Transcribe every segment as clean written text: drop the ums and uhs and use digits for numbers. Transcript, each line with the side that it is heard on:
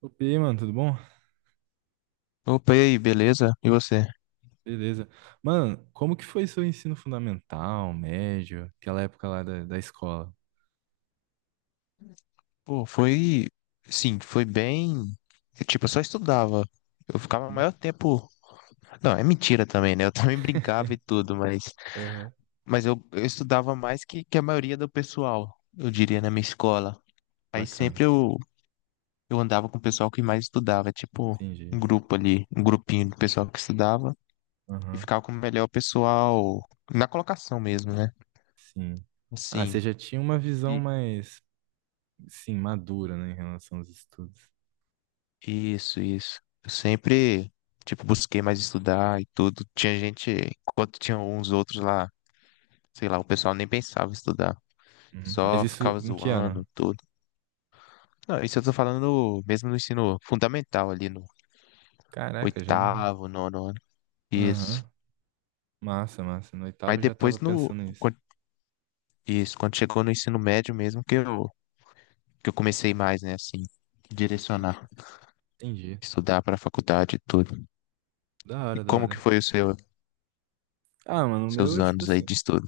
right: Opa, e aí, mano, tudo bom?
left: Opa, e aí, beleza? E você?
right: Beleza. Mano, como que foi seu ensino fundamental, médio, aquela época lá da escola?
left: Pô, foi. Sim, foi bem. Tipo, eu só estudava. Eu ficava o
right: Uhum.
left: maior tempo. Não, é mentira também, né? Eu também brincava e tudo, mas.
right: Aham.
left: Mas eu estudava mais que a maioria do pessoal, eu diria, na minha escola. Aí
right: Bacana,
left: sempre eu andava com o pessoal que mais estudava, tipo,
right: entendi.
left: um grupo ali, um grupinho do pessoal que estudava. E
right: Aham.
left: ficava com o melhor pessoal na colocação mesmo, né?
right: Sim. Ah, você
left: Assim.
right: já tinha uma visão mais, sim, madura, né, em relação aos estudos.
left: Isso, isso. Eu sempre, tipo, busquei mais estudar e tudo. Tinha gente, enquanto tinha uns outros lá, sei lá, o pessoal nem pensava em estudar.
right: Uhum. Mas
left: Só
right: isso
left: ficava
right: em que ano?
left: zoando, tudo. Não, isso eu tô falando mesmo no ensino fundamental ali, no
right: Caraca, já não...
left: oitavo, nono ano. Isso.
right: Aham. Massa, massa. No
left: Mas
right: oitavo eu já
left: depois
right: tava
left: no,
right: pensando nisso.
left: quan- isso, quando chegou no ensino médio mesmo, que eu comecei mais, né, assim, direcionar,
right: Entendi.
left: estudar pra faculdade e tudo.
right: Da
left: E
right: hora, da
left: como que
right: hora.
left: foi
right: Ah, mano, o meu,
left: seus
right: é, tipo
left: anos aí
right: assim,
left: de estudo?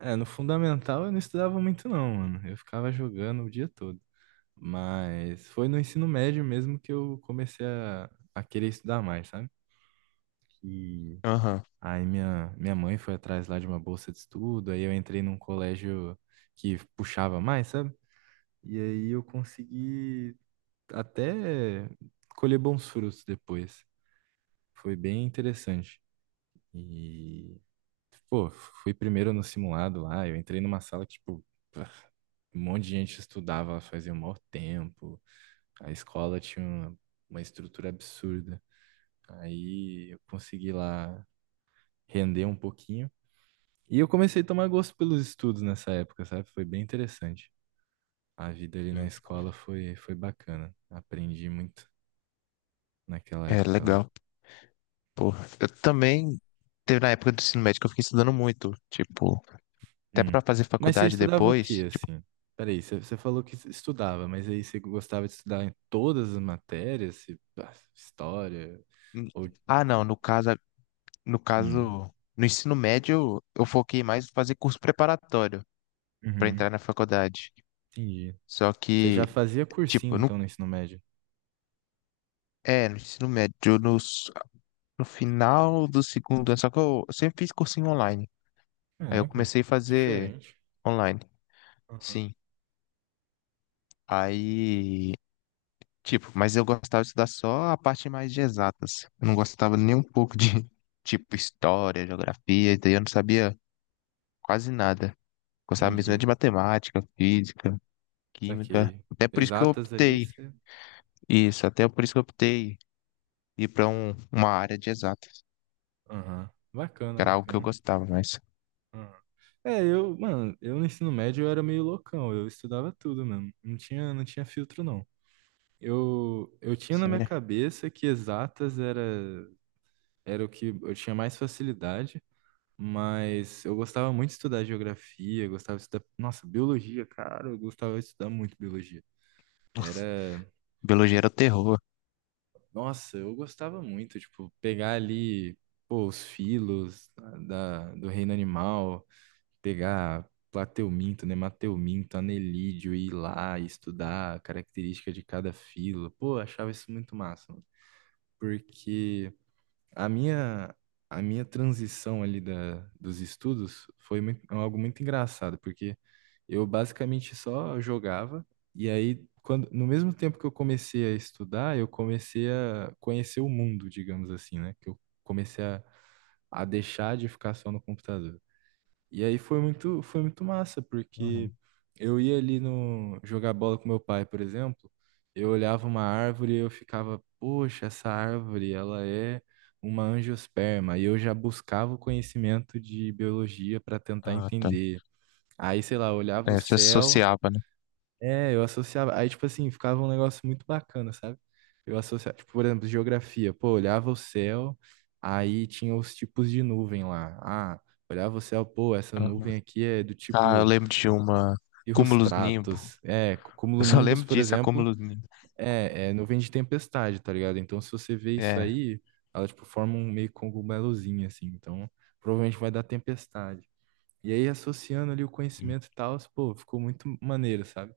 right: é, no fundamental eu não estudava muito não, mano. Eu ficava jogando o dia todo. Mas foi no ensino médio mesmo que eu comecei a querer estudar mais, sabe? E
left: Aham.
right: aí minha mãe foi atrás lá de uma bolsa de estudo, aí eu entrei num colégio que puxava mais, sabe? E aí eu consegui até colher bons frutos depois. Foi bem interessante. E pô, fui primeiro no simulado lá, eu entrei numa sala que, tipo, um monte de gente estudava, fazia um maior tempo, a escola tinha uma estrutura absurda. Aí eu consegui lá render um pouquinho. E eu comecei a tomar gosto pelos estudos nessa época, sabe? Foi bem interessante. A vida ali na
left: Sim.
right: escola foi, foi bacana. Aprendi muito naquela
left: É
right: época lá.
left: legal. Pô, eu também teve na época do ensino médio que eu fiquei estudando muito, tipo, até
right: Hum.
left: pra fazer
right: Mas você
left: faculdade
right: estudava o
left: depois,
right: quê,
left: tipo,
right: assim? Peraí, você falou que estudava, mas aí você gostava de estudar em todas as matérias? Ah, história?
left: hum,
right: Ou...
left: ah, não, no caso, no
right: Hum.
left: caso, no ensino médio eu foquei mais em fazer curso preparatório pra
right: Uhum.
left: entrar na faculdade.
right: Entendi.
left: Só
right: Você já
left: que,
right: fazia cursinho,
left: tipo, no,
right: então, no ensino médio?
left: é, no ensino médio, no final do segundo ano, só que eu sempre fiz cursinho online. Aí eu
right: Caraca,
left: comecei a fazer
right: diferente.
left: online,
right: Aham.
left: sim. Aí tipo, mas eu gostava de estudar só a parte mais de exatas. Eu não gostava nem um pouco de, tipo, história, geografia, e daí eu não sabia quase nada. Gostava mesmo era
right: Entendi.
left: de matemática, física, química.
right: Saquei.
left: Até por isso que eu
right: Exatas ali,
left: optei.
right: você...
left: Isso, até por isso que eu optei ir pra uma área de exatas,
right: Aham. Bacana,
left: que era algo que eu
right: bacana.
left: gostava, mas,
right: Aham. É, eu, mano, eu no ensino médio eu era meio loucão, eu estudava tudo mesmo. Não tinha filtro, não. Eu tinha na minha
left: sério,
right: cabeça que exatas era, era o que eu tinha mais facilidade, mas eu gostava muito de estudar geografia, gostava de estudar, nossa, biologia, cara, eu gostava de estudar muito biologia. Era,
left: biologia era o terror.
right: nossa, eu gostava muito, tipo, pegar ali, pô, os filos do reino animal, pegar plateuminto, nemateuminto, anelídeo, e ir lá e estudar a característica de cada filo. Pô, eu achava isso muito massa, mano, porque a minha, a minha transição ali dos estudos foi muito- algo muito engraçado, porque eu basicamente só jogava, e aí, quando, no mesmo tempo que eu comecei a estudar, eu comecei a conhecer o mundo, digamos assim, né? Que eu comecei a deixar de ficar só no computador. E aí foi muito massa, porque
left: Uhum.
right: eu ia ali no jogar bola com meu pai, por exemplo, eu olhava uma árvore e eu ficava, poxa, essa árvore, ela é uma angiosperma, e eu já buscava o conhecimento de biologia para tentar
left: Ah, tá.
right: entender. Aí, sei lá, eu olhava o
left: É, você
right: céu,
left: associava, né?
right: é, eu associava. Aí, tipo assim, ficava um negócio muito bacana, sabe? Eu associava, tipo, por exemplo, geografia. Pô, olhava o céu, aí tinha os tipos de nuvem lá. Ah, olhava o céu, pô, essa
left: Uhum.
right: nuvem aqui é do
left: Ah, eu
right: tipo
left: lembro Cúmulos Nimbo.
right: cirrostratus. É,
left: Eu só
right: cumulonimbus,
left: lembro
right: por
left: disso, a
right: exemplo,
left: Cúmulos Nimbo.
right: é, é nuvem de tempestade, tá ligado? Então, se você vê isso
left: É.
right: aí, ela, tipo, forma um meio cogumelozinho, assim. Então, provavelmente vai dar tempestade. E aí, associando ali o conhecimento e tal, pô, ficou muito maneiro, sabe?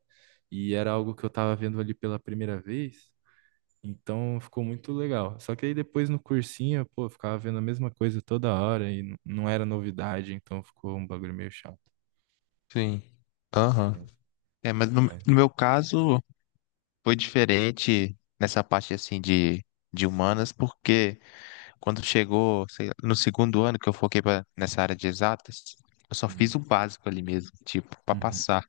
right: E era algo que eu tava vendo ali pela primeira vez, então ficou muito legal. Só que aí depois no cursinho, pô, eu ficava vendo a mesma coisa toda hora e não era novidade, então ficou um bagulho meio chato.
left: Sim. Aham.
right: Né?
left: É, mas no,
right: Mas,
left: no meu caso foi diferente nessa parte assim de humanas, porque quando chegou, sei lá, no segundo ano que eu foquei nessa área de exatas, eu só fiz
right: hum.
left: o básico ali mesmo, tipo, para
right: Uhum.
left: passar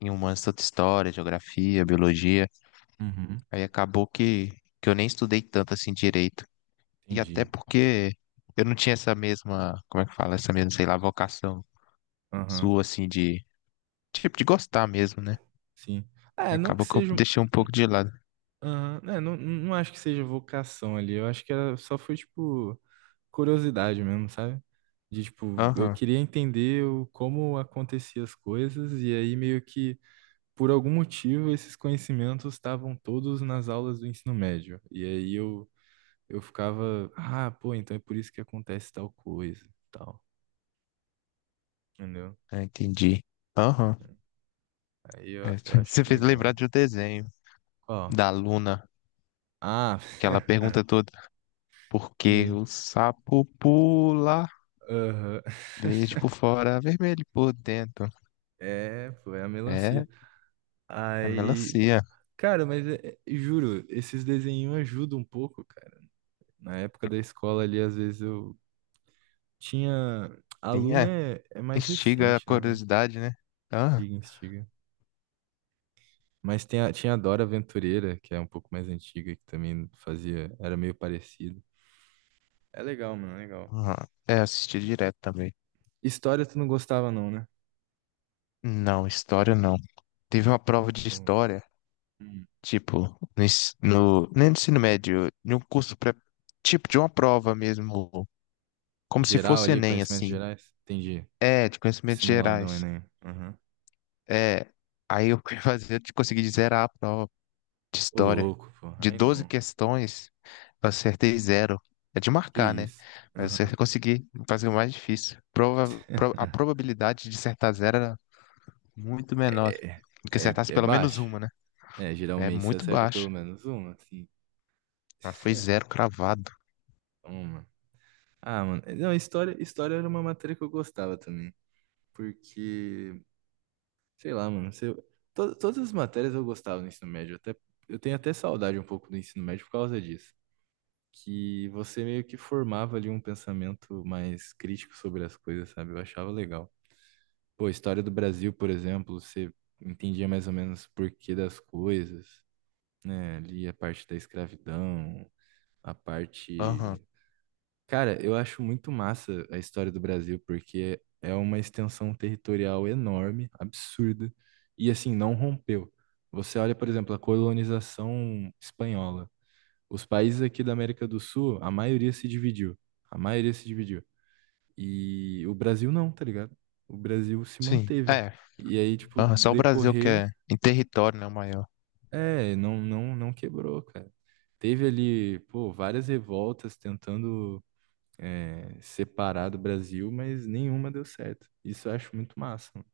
left: em humanas, tanto história, geografia, biologia.
right: Uhum.
left: Aí acabou que eu nem estudei tanto assim direito. E até
right: Entendi.
left: porque eu não tinha essa mesma, como é que fala, essa mesma, sei lá, vocação
right: Aham.
left: sua assim tipo, de gostar mesmo, né?
right: Sim.
left: Aí
right: É, não que
left: acabou que eu
right: seja...
left: deixei um pouco de lado.
right: Aham. É, não acho que seja vocação ali. Eu acho que era, só foi, tipo, curiosidade mesmo, sabe? De, tipo, eu
left: Aham,
right: queria entender como aconteciam as coisas, e aí meio que, por algum motivo, esses conhecimentos estavam todos nas aulas do ensino médio. E aí eu ficava, ah, pô, então é por isso que acontece tal coisa, tal, entendeu?
left: é, entendi. Aham.
right: Aí
left: É,
right: eu acho
left: você fez lembrar
right: legal.
left: de um desenho
right: Qual?
left: da Luna,
right: Ah.
left: que ela pergunta toda, por que
right: Sim.
left: o sapo pula
right: Aham.
left: verde por fora, vermelho por dentro?
right: É, pô, é a melancia.
left: É, é
right: Aí,
left: melancia.
right: cara, mas juro, esses desenhos ajudam um pouco, cara. Na época da escola ali, às vezes eu tinha. A
left: Sim,
right: Luna
left: é.
right: é, é mais
left: Instiga a
right: recente, né? Né?
left: curiosidade, né? Ah,
right: Instiga, instiga. Mas tinha a Dora Aventureira, que é um pouco mais antiga, que também fazia. Era meio parecido. É legal, mano, é legal.
left: aham. É, assisti direto também.
right: História tu não gostava, não, né?
left: Não, história não. Teve uma prova de
right: Ou-
left: história,
right: hum.
left: tipo, nem no ensino médio, em um curso pré, tipo, de uma prova mesmo, como se
right: Geral
left: fosse
right: ali,
left: Enem,
right: conhecimentos
left: assim.
right: gerais? Entendi.
left: É, de conhecimentos
right: Simuladão,
left: gerais.
right: Enem. Aham.
left: É, aí eu eu consegui zerar a prova de
right: Ô,
left: história.
right: louco, porra.
left: De
right: Aí
left: 12
right: não.
left: questões, eu acertei zero. É de
right: Que
left: marcar, né?
right: isso.
left: Mas eu
right: Aham.
left: consegui fazer o mais difícil. A probabilidade de acertar zero era muito menor
right: É,
left: do que acertasse
right: é
left: pelo menos
right: baixo.
left: uma, né?
right: É,
left: É
right: geralmente você
left: muito
right: acerta pelo
left: baixa.
right: menos uma, assim.
left: Mas foi zero cravado.
right: Uma. Ah, mano. Não, história era uma matéria que eu gostava também. Porque, sei lá, mano. Todas as matérias eu gostava no ensino médio. Até, eu tenho até saudade um pouco do ensino médio por causa disso. Que você meio que formava ali um pensamento mais crítico sobre as coisas, sabe? Eu achava legal. Pô, história do Brasil, por exemplo, você entendia mais ou menos o porquê das coisas, né? Ali a parte da escravidão, a
left: Aham,
right: parte... Cara, eu acho muito massa a história do Brasil, porque é uma extensão territorial enorme, absurda, e assim, não rompeu. Você olha, por exemplo, a colonização espanhola. Os países aqui da América do Sul, a maioria se dividiu. A maioria se dividiu. E o Brasil não, tá ligado? O Brasil se
left: sim.
right: manteve.
left: É,
right: E aí, tipo,
left: aham, só o Brasil que
right: decorrer,
left: é em território, né, o maior.
right: é, não quebrou, cara. Teve ali, pô, várias revoltas tentando é, separar do Brasil, mas nenhuma deu certo. Isso eu acho muito massa, mano.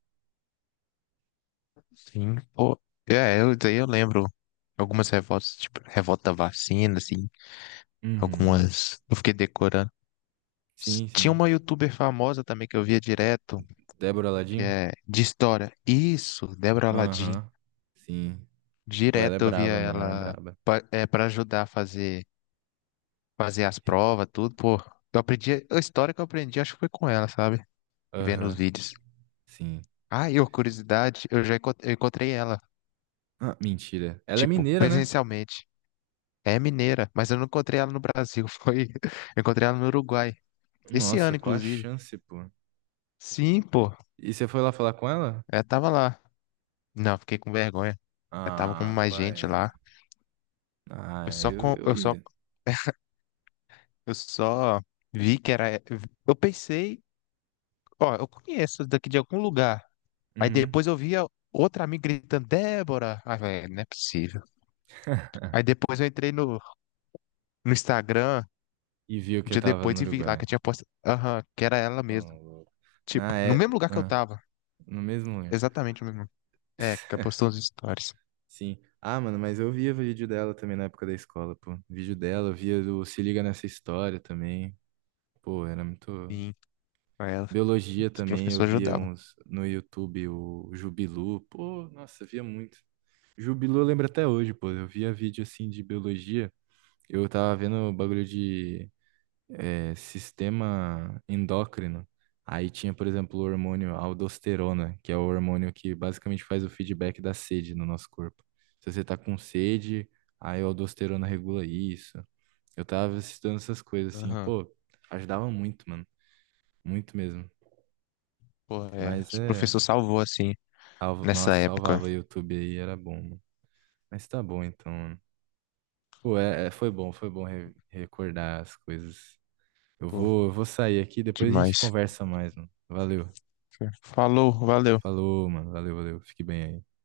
left: Sim, pô. É, daí eu lembro algumas revoltas, tipo, revolta da vacina, assim,
right: Uhum.
left: algumas. Eu fiquei decorando.
right: Sim,
left: Tinha
right: sim.
left: uma youtuber famosa também que eu via direto,
right: Débora
left: que
right: Ladinho?
left: é de história. Isso, Débora Aladim.
right: Aham. Sim. Pô, ela é
left: Direto eu via
right: braba, mano. Ela é
left: ela
right: braba.
left: pra ajudar a fazer as provas, tudo, pô. A história que eu aprendi, acho que foi com ela, sabe? Vendo os
right: Aham.
left: vídeos.
right: Sim.
left: Ah, e a curiosidade, eu já encont- eu encontrei ela,
right: Ah, mentira. Ela é
left: tipo,
right: mineira, né?
left: presencialmente. É mineira, mas eu não encontrei ela no Brasil, foi. Eu encontrei ela no Uruguai. Esse
right: Nossa,
left: ano,
right: qual a
left: inclusive.
right: chance, pô?
left: Sim, pô.
right: E você foi lá falar com ela?
left: Ela tava lá. Não, fiquei com vergonha. Ela tava com
right: Ah,
left: mais
right: qual
left: gente lá.
right: é? Ah,
left: Eu só, com...
right: eu
left: eu só,
right: ia.
left: eu só vi que era. Eu pensei, ó, eu conheço daqui de algum lugar. Aí
right: Uhum.
left: depois eu via outra amiga gritando, Débora. Ah, velho, não é possível. Aí depois eu entrei no Instagram,
right: E viu
left: um
right: que eu
left: dia
right: tava no
left: depois, e vi lá
right: Uruguai.
left: que eu tinha postado. Aham, que era ela
right: Oh,
left: mesmo.
right: louco. Na
left: Tipo, no mesmo
right: é.
left: lugar que eu
right: Ah,
left: tava.
right: no mesmo lugar.
left: Exatamente no mesmo. É, que é postou os stories.
right: Sim. Ah, mano, mas eu via vídeo dela também na época da escola, pô. Vídeo dela, eu via do Se Liga Nessa História também. Pô, era muito.
left: Sim, com ela.
right: Biologia
left: Os
right: também, eu
left: professores
right: via
left: ajudavam.
right: uns no YouTube, o Jubilu. Pô, nossa, eu via muito. Jubilu eu lembro até hoje, pô. Eu via vídeo assim de biologia. Eu tava vendo o bagulho de é, sistema endócrino. Aí tinha, por exemplo, o hormônio aldosterona, que é o hormônio que basicamente faz o feedback da sede no nosso corpo. Se você tá com sede, aí a aldosterona regula isso. Eu tava estudando essas coisas assim,
left: Aham.
right: pô, ajudava muito, mano. Muito mesmo.
left: Pô, é.
right: Mas
left: Os
right: é.
left: professores salvou, assim,
right: Salva-
left: nessa
right: nossa,
left: época.
right: salvava YouTube aí, era bom, mano. Mas tá bom então, mano. Pô, é, foi bom recordar as coisas.
left: Pô,
right: Eu vou sair aqui, depois a gente
left: demais.
right: conversa mais, mano. Valeu.
left: Falou, valeu.
right: Falou, mano. Valeu, valeu. Fique bem aí.